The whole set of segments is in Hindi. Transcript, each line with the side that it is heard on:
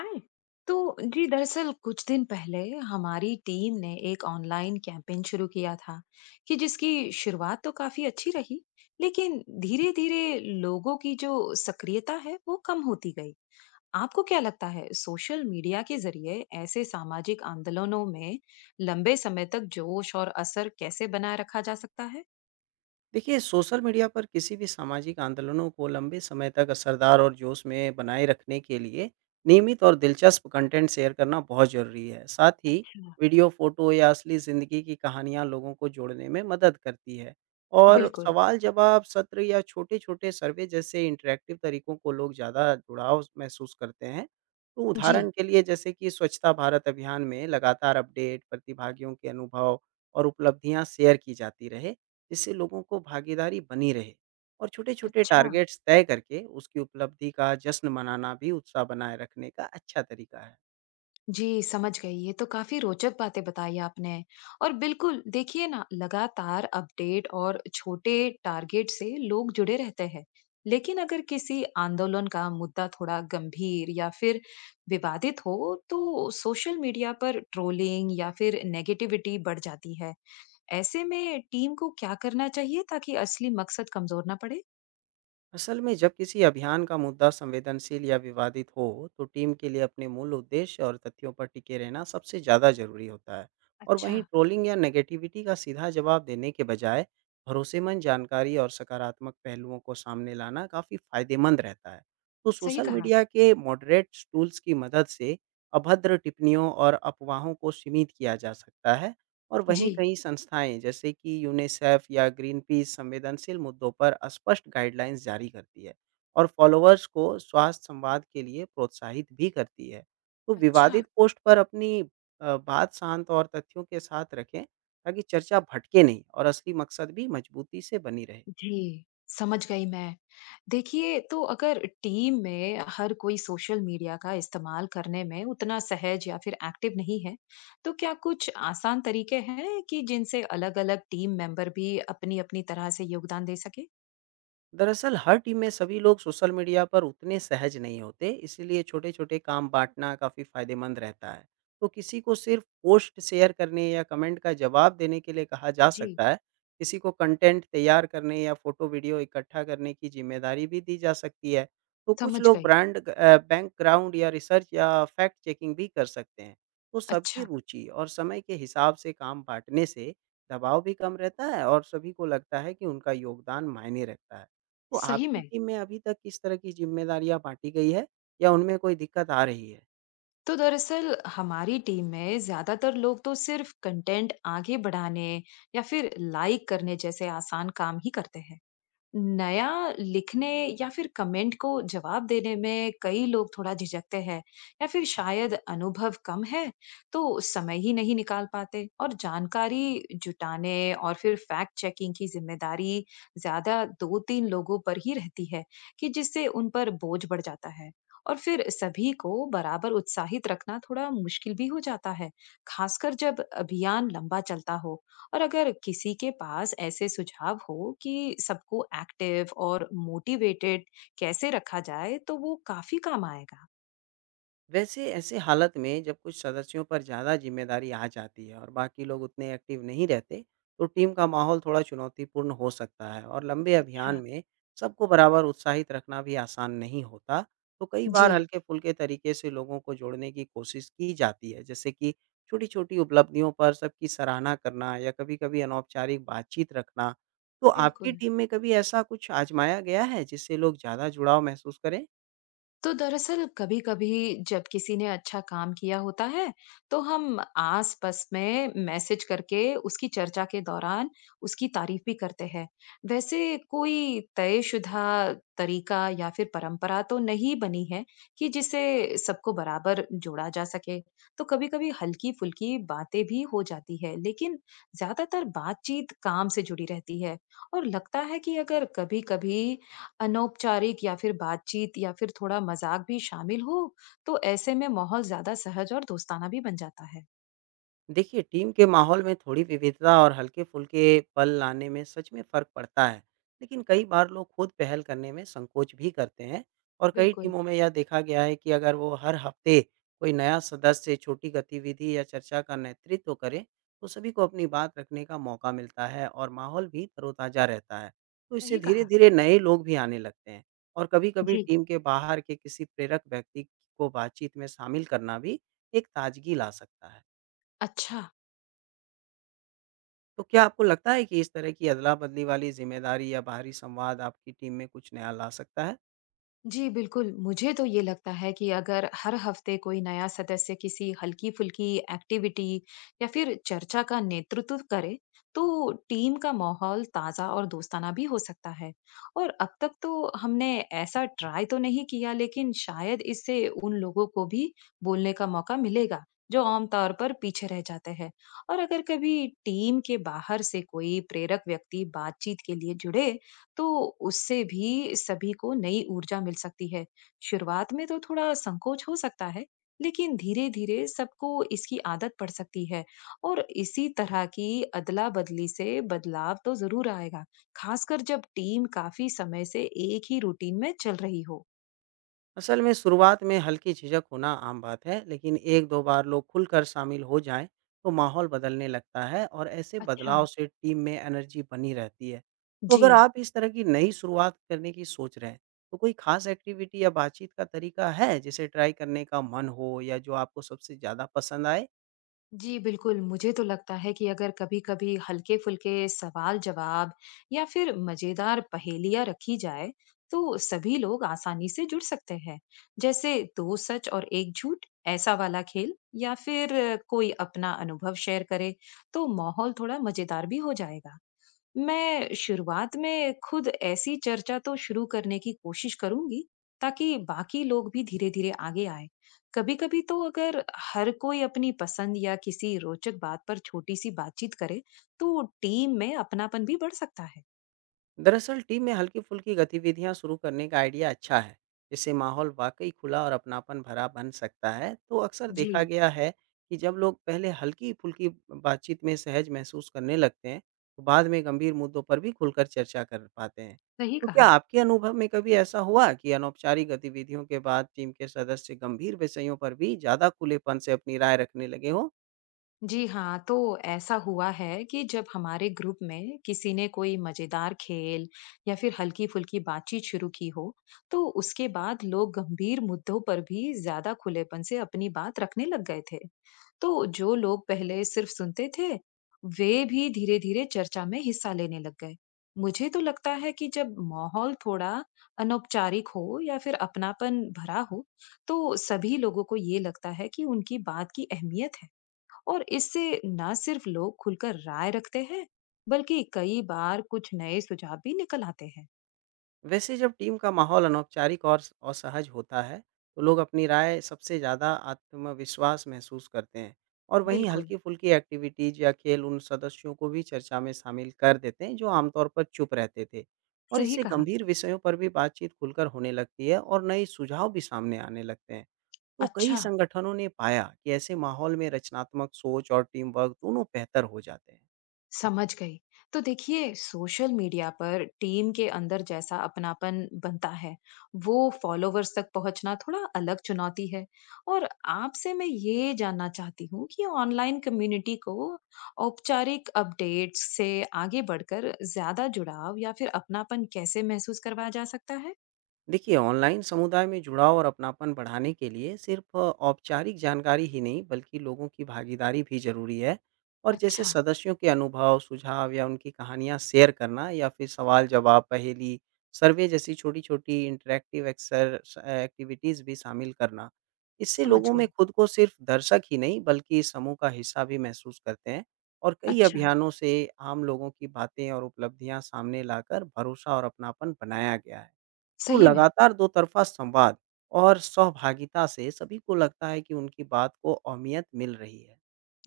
left: हाय। तो जी दरअसल कुछ दिन पहले हमारी टीम ने एक ऑनलाइन कैंपेन शुरू किया था कि जिसकी शुरुआत तो काफी अच्छी रही, लेकिन धीरे धीरे लोगों की जो सक्रियता है वो कम होती गई। आपको क्या लगता है सोशल मीडिया के जरिए ऐसे सामाजिक आंदोलनों में लंबे समय तक जोश और असर कैसे बनाए रखा जा सकता है?
right: देखिए, सोशल मीडिया पर किसी भी सामाजिक आंदोलनों को लंबे समय तक असरदार और जोश में बनाए रखने के लिए नियमित और दिलचस्प कंटेंट शेयर करना बहुत ज़रूरी है। साथ ही
left: अच्छा।
right: वीडियो, फ़ोटो या असली ज़िंदगी की कहानियाँ लोगों को जोड़ने में मदद करती है। और
left: बिल्कुल।
right: सवाल-जवाब सत्र या छोटे-छोटे सर्वे जैसे इंटरैक्टिव तरीकों को लोग ज़्यादा जुड़ाव महसूस करते हैं। तो
left: जी।
right: उदाहरण के लिए जैसे कि स्वच्छता भारत अभियान में लगातार अपडेट, प्रतिभागियों के अनुभव और उपलब्धियाँ शेयर की जाती रहे। जिससे लोगों को भागीदारी बनी रहे और छोटे-छोटे
left: अच्छा।
right: टारगेट्स तय करके उसकी उपलब्धि का जश्न मनाना भी उत्साह बनाए रखने का अच्छा तरीका है।
left: जी समझ गई, ये तो काफी रोचक बातें बताई आपने। और बिल्कुल देखिए ना, लगातार अपडेट और छोटे टारगेट से लोग जुड़े रहते हैं। लेकिन अगर किसी आंदोलन का मुद्दा थोड़ा गंभीर या फिर विवादित हो तो सोशल मीडिया पर ट्रोलिंग या फिर नेगेटिविटी बढ़ जाती है। ऐसे में टीम को क्या करना चाहिए ताकि असली मकसद कमजोर ना पड़े?
right: असल में जब किसी अभियान का मुद्दा संवेदनशील या विवादित हो तो टीम के लिए अपने मूल उद्देश्य और तथ्यों पर टिके रहना सबसे ज़्यादा जरूरी होता है। और
left: अच्छा।
right: वहीं ट्रोलिंग या नेगेटिविटी का सीधा जवाब देने के बजाय भरोसेमंद जानकारी और सकारात्मक पहलुओं को सामने लाना काफ़ी फायदेमंद रहता है। तो
left: सही
right: सोशल
left: कहा।
right: मीडिया के मॉडरेट टूल्स की मदद से अभद्र टिप्पणियों और अफवाहों को सीमित किया जा सकता है। और वहीं
left: जी।
right: कई संस्थाएं जैसे कि यूनिसेफ या ग्रीन पीस संवेदनशील मुद्दों पर स्पष्ट गाइडलाइंस जारी करती है और फॉलोअर्स को स्वास्थ्य संवाद के लिए प्रोत्साहित भी करती है। तो
left: अच्छा।
right: विवादित पोस्ट पर अपनी बात शांत और तथ्यों के साथ रखें ताकि चर्चा भटके नहीं और असली मकसद भी मजबूती से बनी रहे।
left: जी, समझ गई मैं। देखिए, तो अगर टीम में हर कोई सोशल मीडिया का इस्तेमाल करने में उतना सहज या फिर एक्टिव नहीं है, तो क्या कुछ आसान तरीके हैं कि जिनसे अलग-अलग टीम मेंबर भी अपनी-अपनी तरह से योगदान दे सके?
right: दरअसल हर टीम में सभी लोग सोशल मीडिया पर उतने सहज नहीं होते, इसीलिए छोटे छोटे काम बांटना काफ़ी फायदेमंद रहता है। तो किसी को सिर्फ पोस्ट शेयर करने या कमेंट का जवाब देने के लिए कहा जा
left: जी,
right: सकता है, किसी को कंटेंट तैयार करने या फोटो वीडियो इकट्ठा करने की जिम्मेदारी भी दी जा सकती है। तो कुछ
left: समझ
right: लोग
left: गई।
right: ब्रांड बैकग्राउंड या रिसर्च या फैक्ट चेकिंग भी कर सकते हैं। तो सबकी
left: अच्छा,
right: रुचि और समय के हिसाब से काम बांटने से दबाव भी कम रहता है और सभी को लगता है कि उनका योगदान मायने रखता है। तो
left: सही
right: आपकी
left: में।
right: टीम में अभी तक किस तरह की ज़िम्मेदारियाँ बाँटी गई है या उनमें कोई दिक्कत आ रही है?
left: तो दरअसल हमारी टीम में ज्यादातर लोग तो सिर्फ कंटेंट आगे बढ़ाने या फिर लाइक करने जैसे आसान काम ही करते हैं। नया लिखने या फिर कमेंट को जवाब देने में कई लोग थोड़ा झिझकते हैं, या फिर शायद अनुभव कम है, तो समय ही नहीं निकाल पाते। और जानकारी जुटाने और फिर फैक्ट चेकिंग की जिम्मेदारी ज्यादा दो तीन लोगों पर ही रहती है, कि जिससे उन पर बोझ बढ़ जाता है। और फिर सभी को बराबर उत्साहित रखना थोड़ा मुश्किल भी हो जाता है, खासकर जब अभियान लंबा चलता हो। और अगर किसी के पास ऐसे सुझाव हो कि सबको एक्टिव और मोटिवेटेड कैसे रखा जाए तो वो काफी काम आएगा।
right: वैसे ऐसे हालत में जब कुछ सदस्यों पर ज़्यादा जिम्मेदारी आ जाती है और बाकी लोग उतने एक्टिव नहीं रहते, तो टीम का माहौल थोड़ा चुनौतीपूर्ण हो सकता है और लंबे अभियान
left: अच्छा।
right: में सबको बराबर उत्साहित रखना भी आसान नहीं होता। तो कई
left: जी
right: बार हल्के-फुल्के तरीके से लोगों को जोड़ने की कोशिश की जाती है, जैसे कि छोटी-छोटी उपलब्धियों पर सबकी सराहना करना या कभी-कभी अनौपचारिक बातचीत रखना। तो आपकी
left: बिल्कुल।
right: टीम में कभी ऐसा कुछ आजमाया गया है जिससे लोग ज़्यादा जुड़ाव महसूस करें?
left: तो दरअसल कभी-कभी जब किसी ने अच्छा काम किया होता है, तो हम आस-पास में मैसेज करके उसकी चर्चा के दौरान उसकी तारीफ भी करते हैं। वैसे कोई तयशुदा तरीका या फिर परंपरा तो नहीं बनी है कि जिसे सबको बराबर जोड़ा जा सके। तो कभी-कभी हल्की-फुल्की बातें भी हो जाती है, लेकिन ज्यादातर बातचीत काम से जुड़ी रहती है। और लगता है कि अगर कभी-कभी अनौपचारिक या फिर बातचीत या फिर थोड़ा मजाक भी शामिल हो तो ऐसे में माहौल ज्यादा सहज और दोस्ताना भी बन जाता है।
right: देखिए, टीम के माहौल में थोड़ी विविधता और हल्के-फुल्के पल लाने में सच में फ़र्क पड़ता है। लेकिन कई बार लोग खुद पहल करने में संकोच भी करते हैं, और कई
left: बिल्कुल।
right: टीमों में यह देखा गया है कि अगर वो हर हफ्ते कोई नया सदस्य छोटी गतिविधि या चर्चा का नेतृत्व करें, तो सभी को अपनी बात रखने का मौका मिलता है और माहौल भी तरोताज़ा रहता है। तो इससे
left: सही कहा।
right: धीरे-धीरे नए लोग भी आने लगते हैं, और कभी-कभी
left: जी।
right: टीम के बाहर के किसी प्रेरक व्यक्ति को बातचीत में शामिल करना भी एक ताज़गी ला सकता है।
left: अच्छा।
right: तो क्या आपको लगता है कि इस तरह की अदला-बदली वाली ज़िम्मेदारी या बाहरी संवाद आपकी टीम में कुछ नया ला सकता है?
left: जी, बिल्कुल। मुझे तो ये लगता है कि अगर हर हफ्ते कोई नया सदस्य किसी हल्की-फुल्की एक्टिविटी या फिर चर्चा का नेतृत्व करे, तो टीम का माहौल ताज़ा और दोस्ताना भी हो सकता है। और अब तक तो हमने ऐसा ट्राई तो नहीं किया, लेकिन शायद इससे उन लोगों को भी बोलने का मौका मिलेगा, जो आमतौर पर पीछे रह जाते हैं। और अगर कभी टीम के बाहर से कोई प्रेरक व्यक्ति बातचीत के लिए जुड़े, तो उससे भी सभी को नई ऊर्जा मिल सकती है। शुरुआत में तो थोड़ा संकोच हो सकता है, लेकिन धीरे-धीरे सबको इसकी आदत पड़ सकती है। और इसी तरह की अदला-बदली से बदलाव तो ज़रूर आएगा, खासकर जब टीम काफ़ी समय से एक ही रूटीन में चल रही हो।
right: असल में शुरुआत में हल्की झिझक होना आम बात है, लेकिन 1-2 बार लोग खुलकर शामिल हो जाएँ, तो माहौल बदलने लगता है और ऐसे
left: अच्छा।
right: बदलाव से टीम में एनर्जी बनी रहती है। तो
left: जी।
right: अगर आप इस तरह की नई शुरुआत करने की सोच रहे हैं, तो कोई खास एक्टिविटी या बातचीत का तरीका है, जिसे ट्राई करने का मन हो या जो आपको सबसे ज़्यादा पसंद आए?
left: जी बिल्कुल, मुझे तो लगता है कि अगर कभी-कभी हल्के-फुल्के सवाल-जवाब या फिर मजेदार पहेलियाँ रखी जाए, तो सभी लोग आसानी से जुड़ सकते हैं। जैसे दो सच और एक झूठ, ऐसा वाला खेल या फिर कोई अपना अनुभव शेयर करे, तो माहौल थोड़ा मजेदार भी हो जाएगा। मैं शुरुआत में खुद ऐसी चर्चा तो शुरू करने की कोशिश करूंगी ताकि बाकी लोग भी धीरे धीरे आगे आए। कभी कभी तो अगर हर कोई अपनी पसंद या किसी रोचक बात पर छोटी सी बातचीत करे तो टीम में अपनापन भी बढ़ सकता है।
right: दरअसल टीम में हल्की फुल्की गतिविधियां शुरू करने का आइडिया अच्छा है, जिससे माहौल वाकई खुला और अपनापन भरा बन सकता है। तो अक्सर
left: जी।
right: देखा गया है कि जब लोग पहले हल्की फुल्की बातचीत में सहज महसूस करने लगते हैं, तो बाद में गंभीर मुद्दों पर भी खुलकर चर्चा कर पाते हैं।
left: सही
right: तो क्या
left: कहा।
right: आपके अनुभव में कभी ऐसा हुआ कि अनौपचारिक गतिविधियों के बाद टीम के सदस्य गंभीर विषयों पर भी ज़्यादा खुलेपन से अपनी राय रखने लगे हों?
left: जी हाँ, तो ऐसा हुआ है कि जब हमारे ग्रुप में किसी ने कोई मजेदार खेल या फिर हल्की फुल्की बातचीत शुरू की हो तो उसके बाद लोग गंभीर मुद्दों पर भी ज्यादा खुलेपन से अपनी बात रखने लग गए थे। तो जो लोग पहले सिर्फ सुनते थे वे भी धीरे धीरे चर्चा में हिस्सा लेने लग गए। मुझे तो लगता है कि जब माहौल थोड़ा अनौपचारिक हो या फिर अपनापन भरा हो तो सभी लोगों को ये लगता है कि उनकी बात की अहमियत है। और इससे ना सिर्फ लोग खुलकर राय रखते हैं बल्कि कई बार कुछ नए सुझाव भी निकल आते हैं।
right: वैसे जब टीम का माहौल अनौपचारिक और और सहज होता है, तो लोग अपनी राय सबसे ज़्यादा आत्मविश्वास महसूस करते हैं। और वहीं
left: बिल्कुल।
right: हल्की फुल्की एक्टिविटीज या खेल उन सदस्यों को भी चर्चा में शामिल कर देते हैं जो आमतौर पर चुप रहते थे। और
left: सही
right: इससे
left: कहा।
right: गंभीर विषयों पर भी बातचीत खुलकर होने लगती है और नए सुझाव भी सामने आने लगते हैं। तो कई
left: अच्छा,
right: संगठनों ने पाया कि ऐसे माहौल में रचनात्मक सोच और टीम वर्क दोनों बेहतर हो जाते हैं।
left: समझ गई। तो देखिए सोशल मीडिया पर टीम के अंदर जैसा अपनापन बनता है वो फॉलोवर्स तक पहुंचना थोड़ा अलग चुनौती है। और आपसे मैं ये जानना चाहती हूँ कि ऑनलाइन कम्युनिटी को औपचारिक अपडेट्स से आगे बढ़कर ज्यादा जुड़ाव या फिर अपनापन कैसे महसूस करवाया जा सकता है?
right: देखिए, ऑनलाइन समुदाय में जुड़ाव और अपनापन बढ़ाने के लिए सिर्फ औपचारिक जानकारी ही नहीं बल्कि लोगों की भागीदारी भी जरूरी है। और जैसे
left: अच्छा।
right: सदस्यों के अनुभव, सुझाव या उनकी कहानियाँ शेयर करना या फिर सवाल जवाब, पहेली, सर्वे जैसी छोटी छोटी इंटरेक्टिव एक्टिविटीज़ भी शामिल करना, इससे
left: समझ
right: लोगों में
left: गई।
right: खुद को सिर्फ दर्शक ही नहीं बल्कि समूह का हिस्सा भी महसूस करते हैं। और कई
left: अच्छा,
right: अभियानों से आम लोगों की बातें और उपलब्धियां सामने लाकर भरोसा और अपनापन बनाया गया है। तो
left: सही में?
right: लगातार दोतरफ़ा संवाद और सहभागिता से सभी को लगता है कि उनकी बात को अहमियत मिल रही है।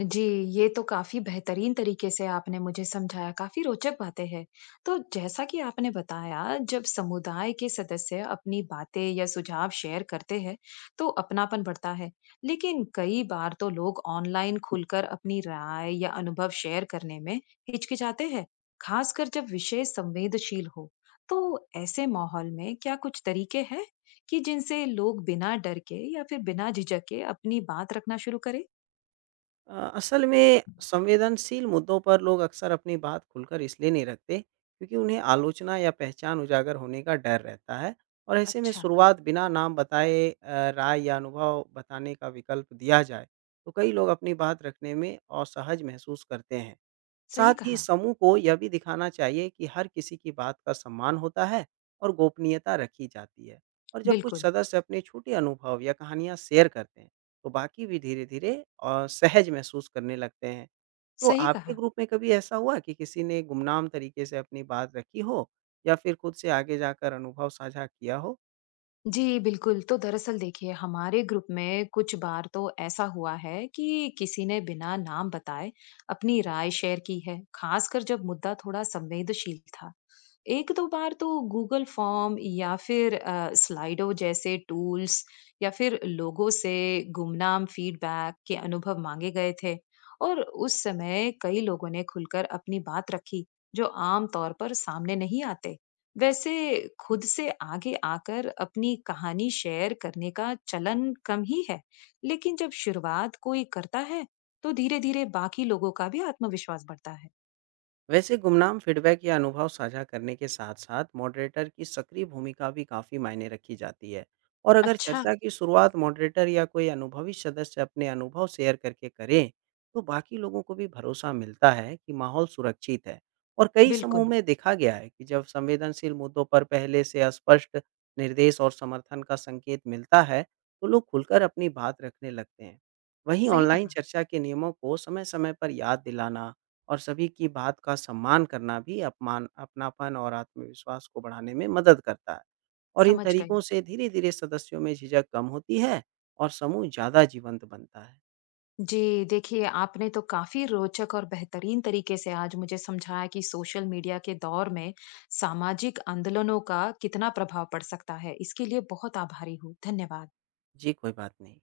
left: जी, ये तो काफ़ी बेहतरीन तरीके से आपने मुझे समझाया, काफ़ी रोचक बातें हैं। तो जैसा कि आपने बताया, जब समुदाय के सदस्य अपनी बातें या सुझाव शेयर करते हैं, तो अपनापन बढ़ता है। लेकिन कई बार तो लोग ऑनलाइन खुलकर अपनी राय या अनुभव शेयर करने में हिचकिचाते हैं, खासकर जब विषय संवेदनशील हो। तो ऐसे माहौल में क्या कुछ तरीके हैं कि जिनसे लोग बिना डर के या फिर बिना झिझक के अपनी बात रखना शुरू करें?
right: असल में संवेदनशील मुद्दों पर लोग अक्सर अपनी बात खुलकर इसलिए नहीं रखते क्योंकि उन्हें आलोचना या पहचान उजागर होने का डर रहता है। और ऐसे में
left: अच्छा।
right: शुरुआत बिना नाम बताए राय या अनुभव बताने का विकल्प दिया जाए तो कई लोग अपनी बात रखने में असहज महसूस करते हैं।
left: सही
right: साथ ही
left: कहा,
right: समूह को यह भी दिखाना चाहिए कि हर किसी की बात का सम्मान होता है और गोपनीयता रखी जाती है। और जब कुछ
left: बिल्कुल,
right: सदस्य अपने छोटे अनुभव या कहानियां शेयर करते हैं तो बाकी भी धीरे-धीरे सहज महसूस करने लगते हैं। तो
left: सही
right: आपके
left: कहा।
right: ग्रुप में कभी ऐसा हुआ कि किसी ने गुमनाम तरीके से अपनी बात रखी हो या फिर खुद से आगे जाकर अनुभव साझा किया हो?
left: जी, बिल्कुल, तो दरअसल देखिए हमारे ग्रुप में कुछ बार तो ऐसा हुआ है कि किसी ने बिना नाम बताए अपनी राय शेयर की है, खासकर जब मुद्दा थोड़ा संवेदनशील था। एक दो बार तो गूगल फॉर्म या फिर स्लाइडो जैसे टूल्स या फिर लोगों से गुमनाम फीडबैक के अनुभव मांगे गए थे। और उस समय कई लोगों ने खुलकर अपनी बात रखी जो आम तौर पर सामने नहीं आते। वैसे खुद से आगे आकर अपनी कहानी शेयर करने का चलन कम ही है, लेकिन जब शुरुआत कोई करता है तो धीरे धीरे बाकी लोगों का भी आत्मविश्वास बढ़ता है।
right: वैसे गुमनाम फीडबैक या अनुभव साझा करने के साथ साथ मॉडरेटर की सक्रिय भूमिका भी काफ़ी मायने रखी जाती है। और अगर
left: अच्छा।
right: चर्चा की शुरुआत मॉडरेटर या कोई अनुभवी सदस्य अपने अनुभव शेयर करके करें तो बाकी लोगों को भी भरोसा मिलता है कि माहौल सुरक्षित है। और कई समूह
left: बिल्कुल।
right: में देखा गया है कि जब संवेदनशील मुद्दों पर पहले से स्पष्ट निर्देश और समर्थन का संकेत मिलता है तो लोग खुलकर अपनी बात रखने लगते हैं। वहीं
left: सही
right: ऑनलाइन
left: कहा।
right: चर्चा के नियमों को समय समय पर याद दिलाना और सभी की बात का सम्मान करना भी अपमान अपनापन और आत्मविश्वास को बढ़ाने में मदद करता है। और इन
left: समझ
right: तरीकों
left: गई।
right: से धीरे-धीरे सदस्यों में झिझक कम होती है और समूह ज़्यादा जीवंत बनता है।
left: जी, देखिए आपने तो काफ़ी रोचक और बेहतरीन तरीके से आज मुझे समझाया कि सोशल मीडिया के दौर में सामाजिक आंदोलनों का कितना प्रभाव पड़ सकता है। इसके लिए बहुत आभारी हूँ। धन्यवाद।
right: जी, कोई बात नहीं।